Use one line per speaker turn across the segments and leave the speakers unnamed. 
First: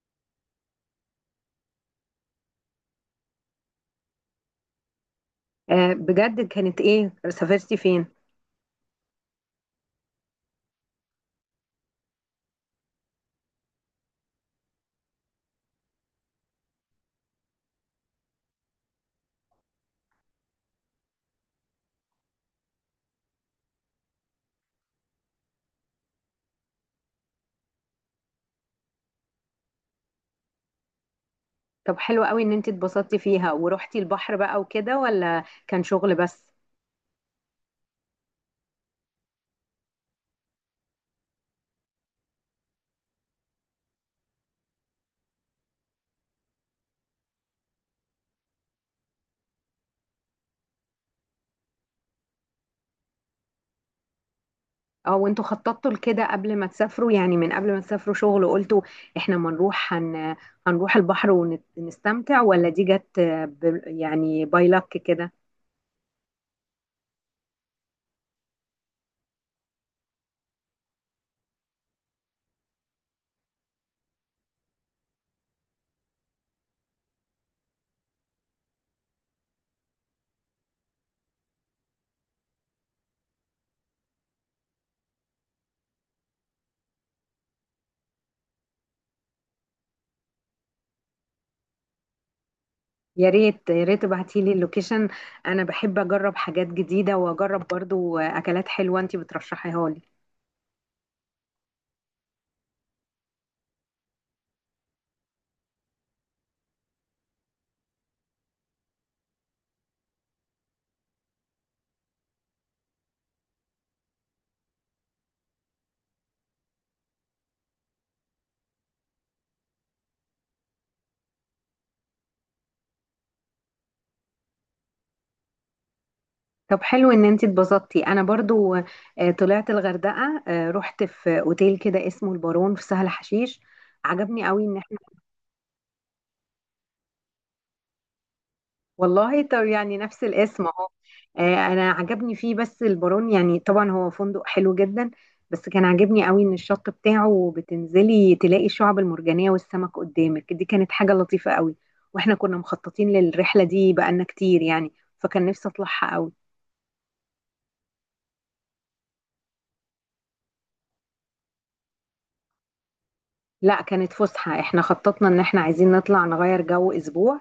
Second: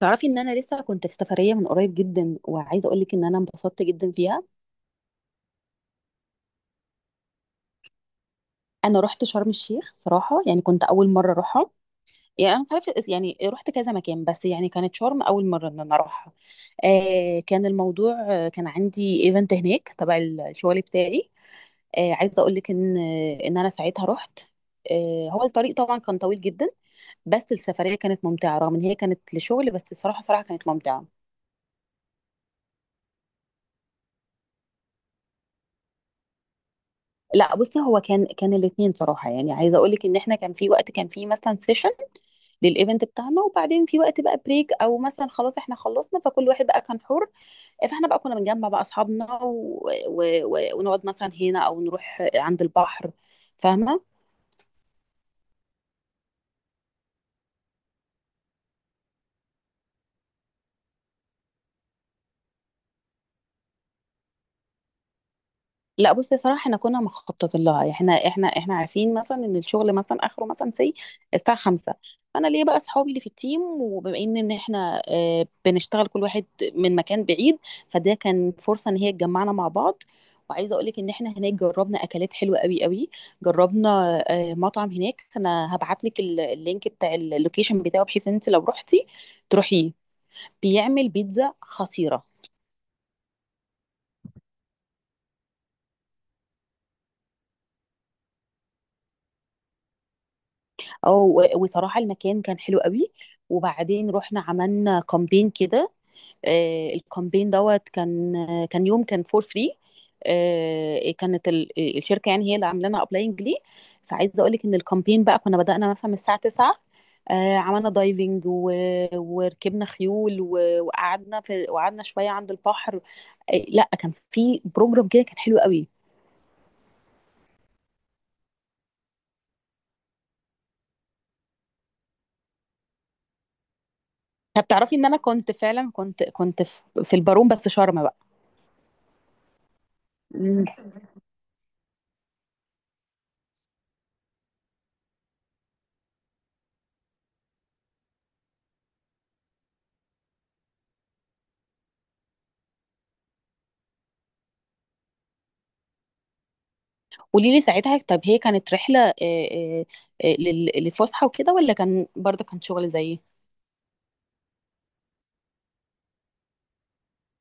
تعرفي ان انا لسه كنت في سفريه من قريب جدا، وعايزه اقول لك ان انا انبسطت جدا فيها.
بجد؟ كانت ايه؟ سافرتي فين؟
انا رحت شرم الشيخ صراحه، يعني كنت اول مره اروحها. يعني انا عارفه، يعني رحت كذا مكان، بس يعني كانت شرم اول مره ان انا اروحها. كان الموضوع، كان عندي ايفنت هناك تبع الشغل بتاعي. عايزه اقول لك ان ان انا ساعتها رحت. هو الطريق طبعا كان طويل جدا، بس السفريه كانت ممتعه رغم ان هي كانت لشغل، بس الصراحه صراحه كانت ممتعه.
طب حلو قوي ان انت اتبسطتي فيها ورحتي البحر بقى وكده، ولا كان شغل بس؟
لا، بصي، هو كان الاثنين صراحه، يعني عايزه اقول لك ان احنا كان في وقت كان في مثلا سيشن للايفنت بتاعنا، وبعدين في وقت بقى بريك، او مثلا خلاص احنا خلصنا فكل واحد بقى كان حر. فاحنا بقى كنا بنجمع بقى اصحابنا ونقعد مثلا هنا او نروح عند البحر، فاهمه؟
او انتوا خططتوا لكده قبل ما تسافروا؟ يعني من قبل ما تسافروا شغل وقلتوا احنا ما نروح هن... هنروح البحر ونستمتع، ولا دي جت يعني باي لك كده؟
لا، بصي، صراحة احنا كنا مخططين لها، يعني احنا عارفين مثلا ان الشغل مثلا اخره مثلا سي الساعة 5. فانا ليا بقى اصحابي اللي في التيم، وبما ان احنا، بنشتغل كل واحد من مكان بعيد، فده كان فرصة ان هي تجمعنا مع بعض. وعايزة اقول لك ان احنا هناك جربنا اكلات حلوة قوي قوي. جربنا مطعم هناك، انا هبعت لك اللينك بتاع اللوكيشن بتاعه، بحيث ان انت لو رحتي تروحيه، بيعمل بيتزا خطيرة.
يا ريت يا ريت ابعتي لي اللوكيشن. انا بحب اجرب حاجات جديدة، واجرب برضو اكلات حلوة انت بترشحيها لي.
اه، وصراحة المكان كان حلو قوي. وبعدين رحنا عملنا كامبين كده، الكامبين دوت كان، كان يوم كان فور فري. كانت الشركة، يعني هي اللي عاملانا لنا ابلاينج ليه. فعايزة اقول لك ان الكامبين بقى كنا بدأنا مثلا من الساعة 9، عملنا دايفنج وركبنا خيول وقعدنا في وقعدنا شوية عند البحر. لا، كان في بروجرام كده كان حلو قوي.
طب حلو ان انت اتبسطتي. انا برضو طلعت الغردقه، رحت في اوتيل كده اسمه البارون في سهل حشيش. عجبني قوي
طب
ان
تعرفي
احنا
ان انا كنت فعلا كنت في البارون، بس شرم
والله. طب يعني نفس الاسم اهو.
بقى.
انا عجبني فيه، بس البارون يعني طبعا هو فندق حلو جدا. بس كان عاجبني قوي ان الشط بتاعه بتنزلي تلاقي الشعب المرجانيه والسمك قدامك، دي كانت حاجه لطيفه قوي. واحنا كنا مخططين للرحله دي بقالنا كتير يعني، فكان نفسي اطلعها قوي.
قولي لي، ساعتها طب هي كانت رحلة، آه، لفسحة وكده، ولا كان برضه كان شغل زيي؟
لا كانت فسحة، احنا خططنا ان احنا عايزين نطلع نغير جو اسبوع،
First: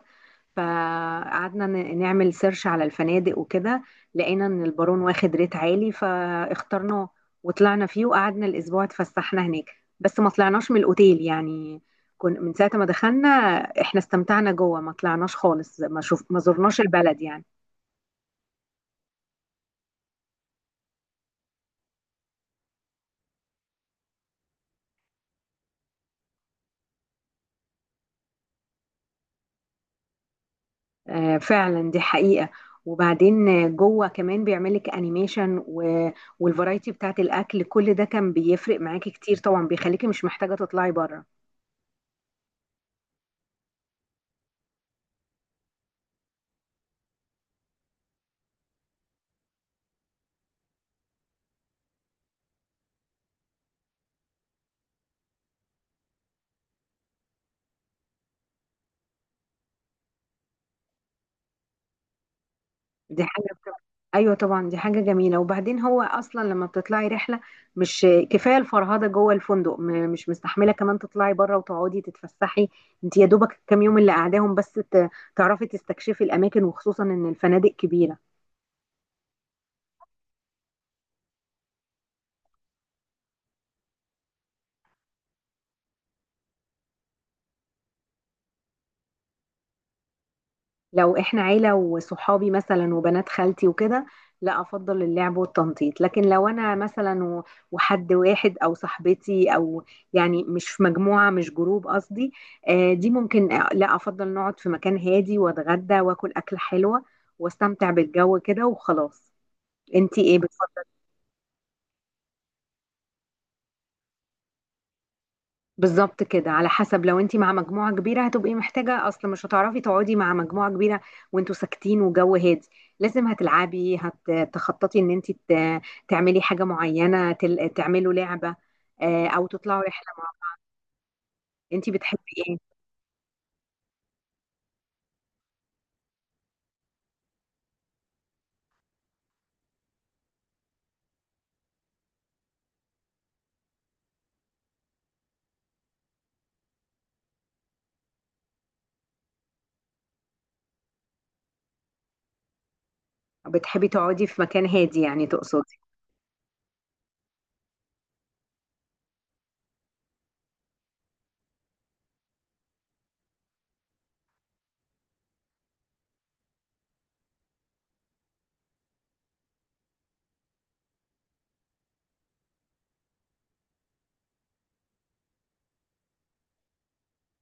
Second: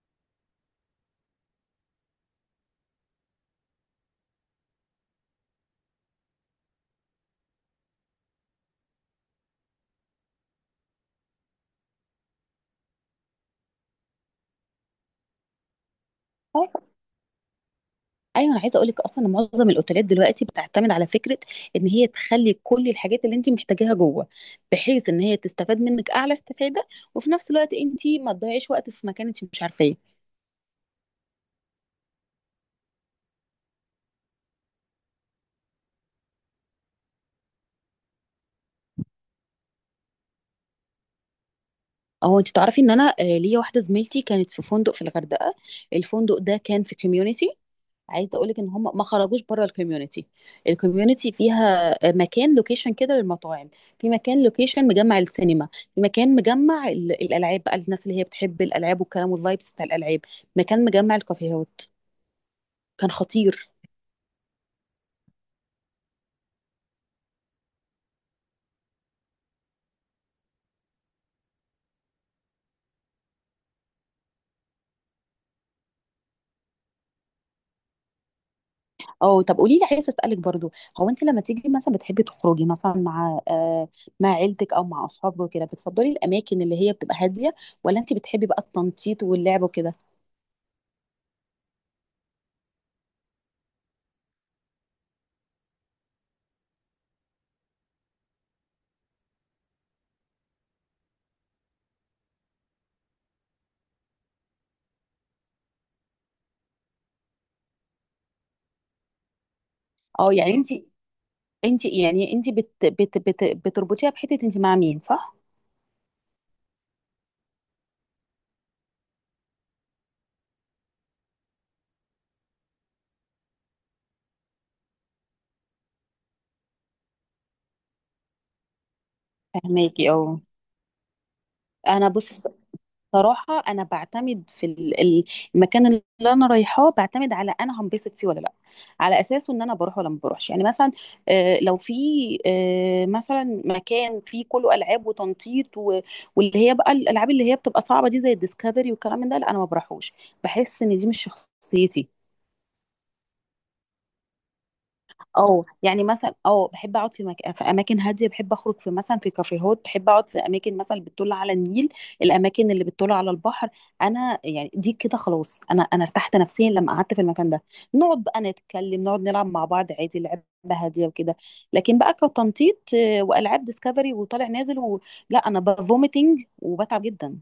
فقعدنا نعمل سيرش على الفنادق وكده. لقينا ان البارون واخد ريت عالي فاخترناه، وطلعنا فيه وقعدنا الاسبوع اتفسحنا هناك. بس ما طلعناش من الاوتيل يعني، كن من ساعة ما دخلنا احنا استمتعنا جوه. ما طلعناش خالص، ما زرناش
آه،
البلد يعني.
ايوه، انا عايزه اقول لك اصلا إن معظم الاوتيلات دلوقتي بتعتمد على فكره ان هي تخلي كل الحاجات اللي انت محتاجاها جوه، بحيث ان هي تستفاد منك اعلى استفاده، وفي نفس الوقت انت ما تضيعيش وقت في مكان انت مش عارفاه.
فعلا دي حقيقة. وبعدين جوه كمان بيعملك انيميشن والفرايتي بتاعت الاكل، كل ده كان بيفرق معاكي كتير طبعا، بيخليكي مش محتاجة تطلعي بره.
او انت تعرفي ان انا، ليا واحده زميلتي كانت في فندق في الغردقه، الفندق ده كان في كوميونيتي. عايزه اقول لك ان هم ما خرجوش بره الكوميونتي. الكوميونتي فيها مكان لوكيشن كده للمطاعم، في مكان لوكيشن مجمع السينما، في مكان مجمع الالعاب بقى، الناس اللي هي بتحب الالعاب والكلام والفايبس بتاع الالعاب، مكان مجمع الكافيهات، كان
دي حاجة
خطير.
بتبقى- ايوه طبعا، دي حاجة جميلة. وبعدين هو اصلا لما بتطلعي رحلة، مش كفاية الفرهدة جوه الفندق؟ مش مستحملة كمان تطلعي بره وتقعدي تتفسحي. انت يا دوبك الكام يوم اللي قاعداهم بس تعرفي تستكشفي الاماكن، وخصوصا ان الفنادق كبيرة.
اه، طب قولي لي، عايزه اسالك برضو، هو انت لما تيجي مثلا بتحبي تخرجي مثلا مع مع عيلتك او مع اصحابك وكده، بتفضلي الاماكن اللي هي بتبقى هاديه، ولا انت بتحبي بقى التنطيط واللعب وكده؟
لو احنا عيلة وصحابي مثلا وبنات خالتي وكده، لا افضل اللعب والتنطيط. لكن لو انا مثلا وحد واحد او صاحبتي، او يعني مش في مجموعة، مش جروب قصدي، دي ممكن، لا افضل نقعد في مكان هادي واتغدى واكل اكلة حلوة واستمتع بالجو كده وخلاص. انتي
اه،
ايه؟
يعني انت يعني انت بت بت بت بتربطيها بحته انت مع مين، صح؟
بالظبط كده، على حسب. لو انت مع مجموعة كبيرة هتبقي محتاجة، اصل مش هتعرفي تقعدي مع مجموعة كبيرة وانتوا ساكتين وجو هادي، لازم هتلعبي، هتخططي ان انت تعملي حاجة معينة، تعملوا لعبة او تطلعوا رحلة
فهماكي
مع
اه.
بعض. انت
انا
بتحبي
بص،
ايه؟
صراحه انا بعتمد في المكان اللي انا رايحاه، بعتمد على انا هنبسط فيه ولا لا، على اساسه ان انا بروح ولا ما بروحش. يعني مثلا لو في مثلا مكان فيه كله العاب وتنطيط واللي هي بقى الالعاب اللي هي بتبقى صعبه دي زي الديسكفري والكلام من ده، لا انا ما بروحوش، بحس ان دي مش شخصيتي.
بتحبي تقعدي في مكان هادي يعني
اه
تقصدي؟
يعني مثلا، اه بحب اقعد في اماكن هاديه، بحب اخرج في مثلا في كافيهات، بحب اقعد في اماكن مثلا اللي بتطل على النيل، الاماكن اللي بتطل على البحر. انا يعني دي كده خلاص، انا ارتحت نفسيا لما قعدت في المكان ده، نقعد بقى نتكلم، نقعد نلعب مع بعض عادي لعبه هاديه وكده. لكن بقى كتنطيط والعاب ديسكفري وطالع نازل لا انا بفوميتنج وبتعب جدا.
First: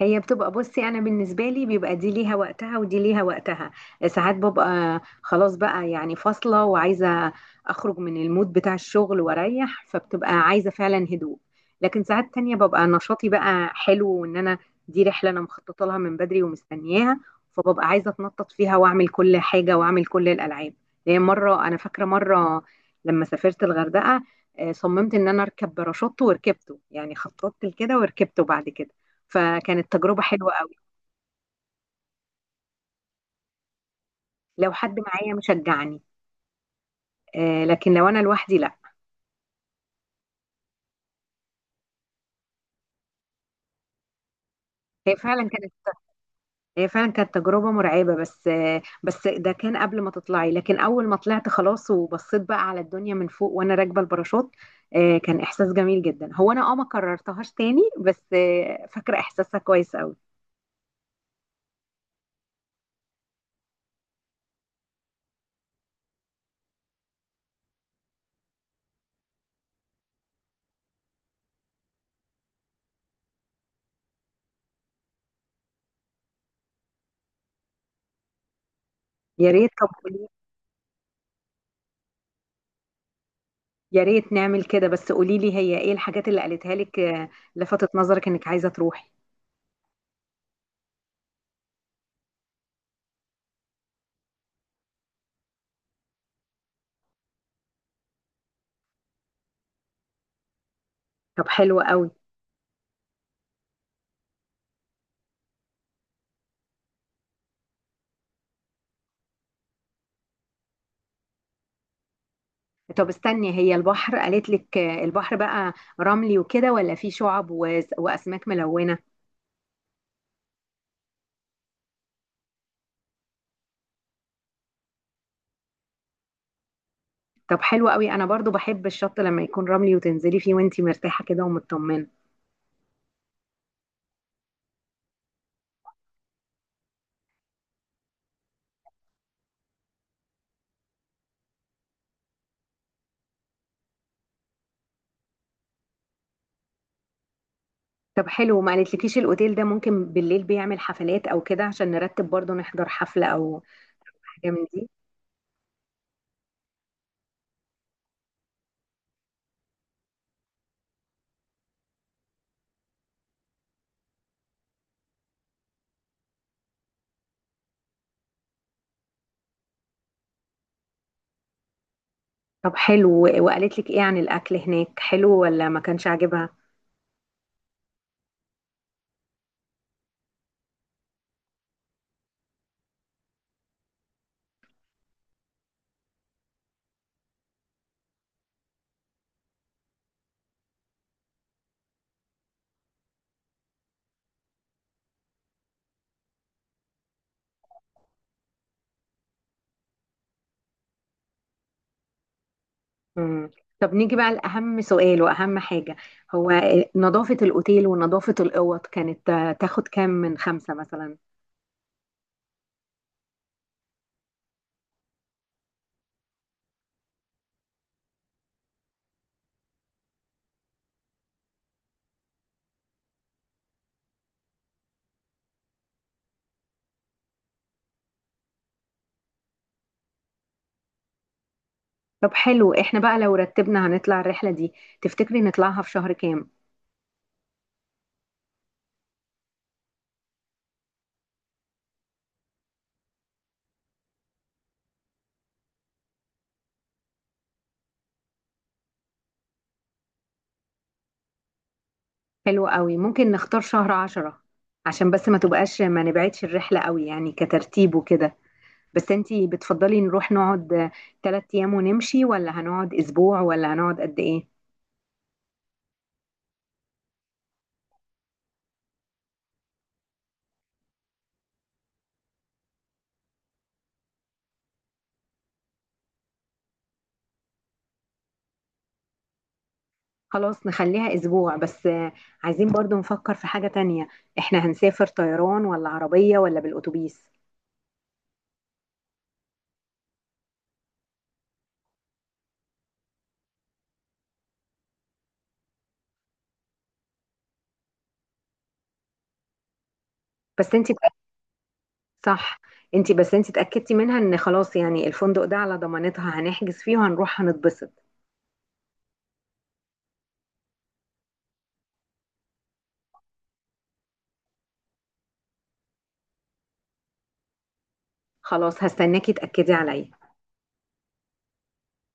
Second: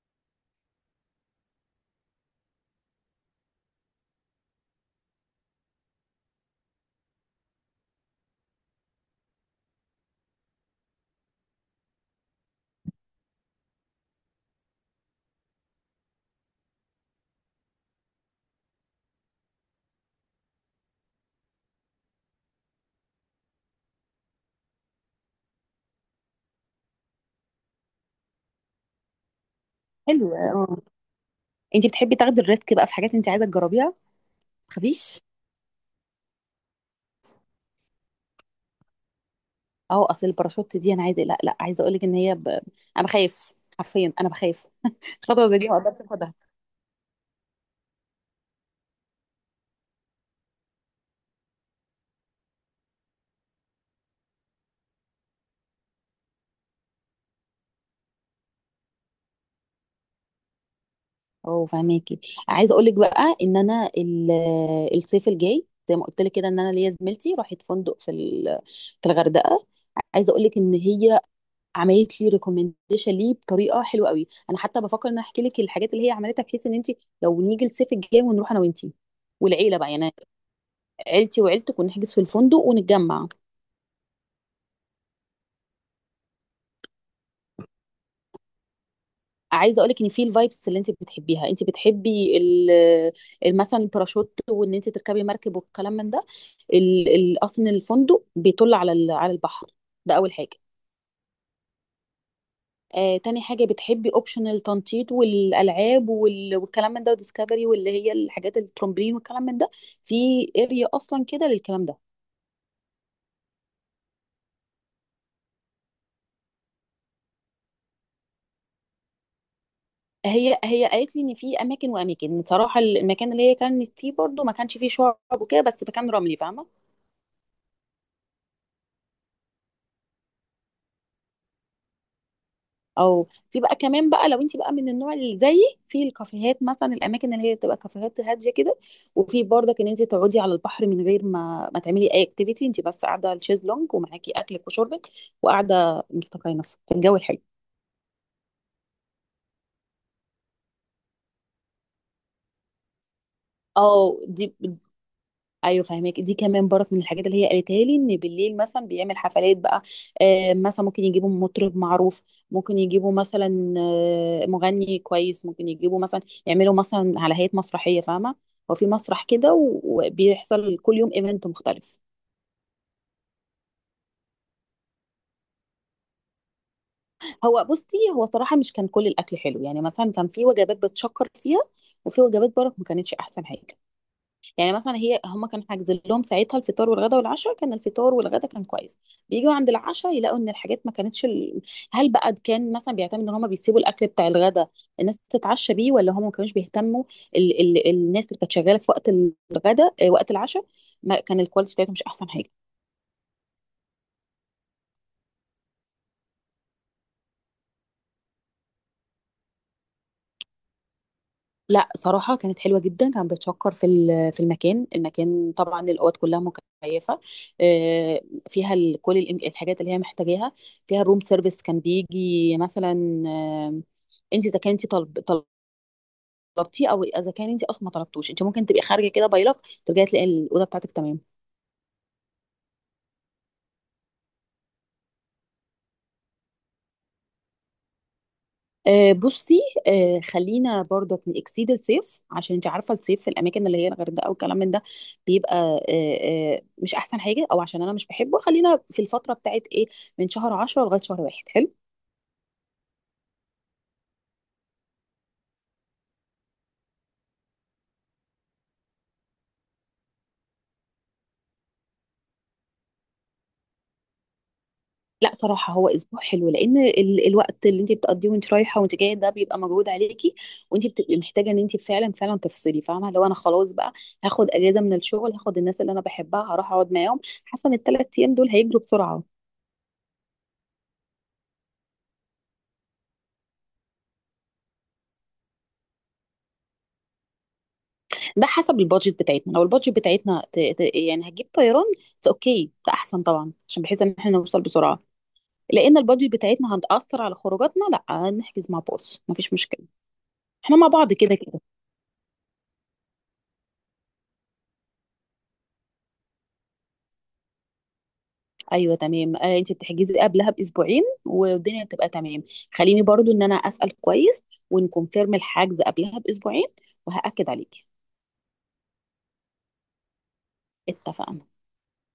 هي بتبقى، بصي انا بالنسبه لي بيبقى دي ليها وقتها ودي ليها وقتها. ساعات ببقى خلاص بقى يعني فاصله، وعايزه اخرج من المود بتاع الشغل واريح، فبتبقى عايزه فعلا هدوء. لكن ساعات تانية ببقى نشاطي بقى حلو، وان انا دي رحله انا مخططه لها من بدري ومستنياها، فببقى عايزه اتنطط فيها واعمل كل حاجه واعمل كل الالعاب. يعني مره، انا فاكره مره لما سافرت الغردقه، صممت ان انا اركب باراشوت وركبته. يعني خططت لكده وركبته بعد كده، فكانت تجربة
حلو،
حلوة قوي.
اه. انت بتحبي تاخدي الريسك بقى في حاجات انت عايزه تجربيها،
لو حد
تخافيش.
معايا مشجعني، لكن لو أنا لوحدي لا.
اه، اصل الباراشوت دي، انا عايزه، لا، لا، عايزه اقول لك ان انا بخاف، حرفيا انا بخاف،
هي
خطوه
فعلا
زي دي
كانت
ما اقدرش اخدها.
هي فعلا كانت تجربة مرعبة، بس ده كان قبل ما تطلعي. لكن أول ما طلعت خلاص وبصيت بقى على الدنيا من فوق وأنا راكبة الباراشوت، كان إحساس جميل جدا. هو أنا ما كررتهاش تاني، بس فاكرة إحساسها كويس قوي.
اه، فهماكي. عايزه اقول لك بقى ان انا الصيف الجاي، زي ما قلت لك كده، ان انا ليا زميلتي راحت فندق في في الغردقه. عايزه اقول لك ان هي عملت لي ريكومنديشن ليه بطريقه حلوه قوي، انا حتى بفكر ان أنا احكي لك الحاجات اللي هي عملتها، بحيث ان انت لو نيجي الصيف الجاي ونروح انا وانتي
يا ريت،
والعيله
طب
بقى، يعني
قولي.
عيلتي وعيلتك، ونحجز في الفندق ونتجمع.
يا ريت نعمل كده، بس قولي لي هي ايه الحاجات اللي قالتها لك لفتت نظرك انك عايزة تروحي.
عايزه اقولك ان في الفايبس اللي انت بتحبيها، انت بتحبي مثلا الباراشوت وان انت تركبي مركب والكلام من ده، اصلا الفندق بيطل على على البحر، ده اول حاجه.
طب حلو قوي.
آه، تاني حاجه بتحبي اوبشن التنطيط والالعاب والكلام من ده وديسكفري، واللي هي الحاجات الترمبلين والكلام من ده، في اريا اصلا كده للكلام ده.
طب استني، هي البحر قالت لك البحر بقى رملي وكده، ولا فيه شعب واسماك ملونة؟
هي قالت لي ان في اماكن واماكن، بصراحه المكان اللي هي كانت فيه برضو ما كانش فيه شعب وكده بس كان رملي، فاهمه.
طب حلو قوي، انا برضو بحب الشط لما يكون رملي وتنزلي فيه وانتي مرتاحة كده ومطمنة.
او في بقى كمان بقى لو انت بقى من النوع اللي زيي، في الكافيهات مثلا، الاماكن اللي هي بتبقى كافيهات هاديه كده، وفي برضك ان انت تقعدي على البحر من غير ما تعملي اي اكتيفيتي، انت بس قاعده على الشيزلونج ومعاكي اكلك وشربك، وقاعده مستقيمه في الجو الحلو.
طب حلو، ما قالتلكيش الاوتيل ده ممكن بالليل بيعمل حفلات او كده؟ عشان نرتب برضو نحضر حفلة او
اه،
حاجة
دي،
من دي.
ايوه فاهمك، دي كمان برك من الحاجات اللي هي قالتها لي، ان بالليل مثلا بيعمل حفلات بقى، مثلا ممكن يجيبوا مطرب معروف، ممكن يجيبوا مثلا مغني كويس، ممكن يجيبوا مثلا يعملوا مثلا على هيئة مسرحية، فاهمة؟ هو في مسرح كده، وبيحصل كل يوم ايفنت مختلف.
طب حلو، وقالت لك ايه عن الاكل هناك، حلو ولا ما كانش عاجبها؟
هو بصي، هو صراحة مش كان كل الاكل حلو، يعني مثلا كان في وجبات بتشكر فيها، وفي وجبات برك ما كانتش احسن حاجة. يعني مثلا هي، هم كانوا حاجزين لهم ساعتها الفطار والغدا والعشاء، كان الفطار والغدا كان كويس، بيجوا عند العشاء يلاقوا ان الحاجات ما كانتش هل بقى كان مثلا بيعتمد ان هم بيسيبوا الاكل بتاع الغدا الناس تتعشى بيه، ولا هم ما كانوش بيهتموا، الناس اللي كانت شغاله في وقت الغدا، وقت العشاء، ما كان الكواليتي بتاعتهم مش احسن حاجه.
مم. طب نيجي بقى لأهم سؤال وأهم حاجة. هو نظافة الأوتيل ونظافة الأوض كانت تاخد كام من خمسة مثلا؟
لا، صراحة كانت حلوة جدا، كان بتشكر في في المكان، المكان طبعا الأوض كلها مكيفة، آه، فيها كل الحاجات اللي هي محتاجاها، فيها الروم سيرفيس كان بيجي مثلا، انت اذا كنت طلب طلبتيه، او اذا كان انت اصلا ما طلبتوش، انت ممكن تبقي خارجة كده بايلك، ترجعي تلاقي الأوضة بتاعتك تمام.
طب حلو، احنا بقى لو رتبنا هنطلع الرحلة دي، تفتكري نطلعها في شهر كام؟
بصي، خلينا برضك نكسيد الصيف، عشان انت عارفه الصيف في الاماكن اللي هي الغردقه والكلام من ده بيبقى مش احسن حاجه، او عشان انا مش بحبه، خلينا في الفتره بتاعت ايه، من شهر 10 لغايه شهر 1، حلو.
حلو قوي، ممكن نختار شهر 10، عشان بس ما تبقاش، ما نبعدش الرحلة قوي يعني كترتيب وكده. بس انتي بتفضلي نروح نقعد 3 ايام ونمشي، ولا هنقعد اسبوع، ولا هنقعد قد ايه؟
لا، صراحه هو اسبوع حلو، لان الوقت اللي انت بتقضيه وانت رايحه وانت جايه ده بيبقى مجهود عليكي، وانت بتبقي محتاجه ان انت فعلا تفصلي، فاهمه، لو انا خلاص بقى هاخد اجازه من الشغل، هاخد الناس اللي انا بحبها هروح اقعد معاهم، حاسه ان ال3 ايام دول هيجروا بسرعه.
خلاص نخليها اسبوع. بس عايزين برضو نفكر في حاجة تانية، احنا هنسافر طيران ولا عربية ولا بالاتوبيس؟
ده حسب البادجت بتاعتنا، لو البادجت بتاعتنا يعني هتجيب طيران، اوكي ده احسن طبعا، عشان بحيث ان احنا نوصل بسرعه، لان البادجت بتاعتنا هتاثر على خروجاتنا، لا نحجز مع باص مفيش مشكله،
بس
احنا مع
انتي،
بعض كده كده.
صح. انت، بس انت اتأكدتي منها ان خلاص يعني الفندق ده على ضمانتها، هنحجز فيه وهنروح هنتبسط؟
ايوه تمام، آه انت بتحجزي قبلها باسبوعين والدنيا بتبقى تمام، خليني برضو ان انا اسال كويس ونكونفيرم الحجز قبلها باسبوعين وهاكد عليكي،
خلاص هستناكي تأكدي عليا.
اتفقنا.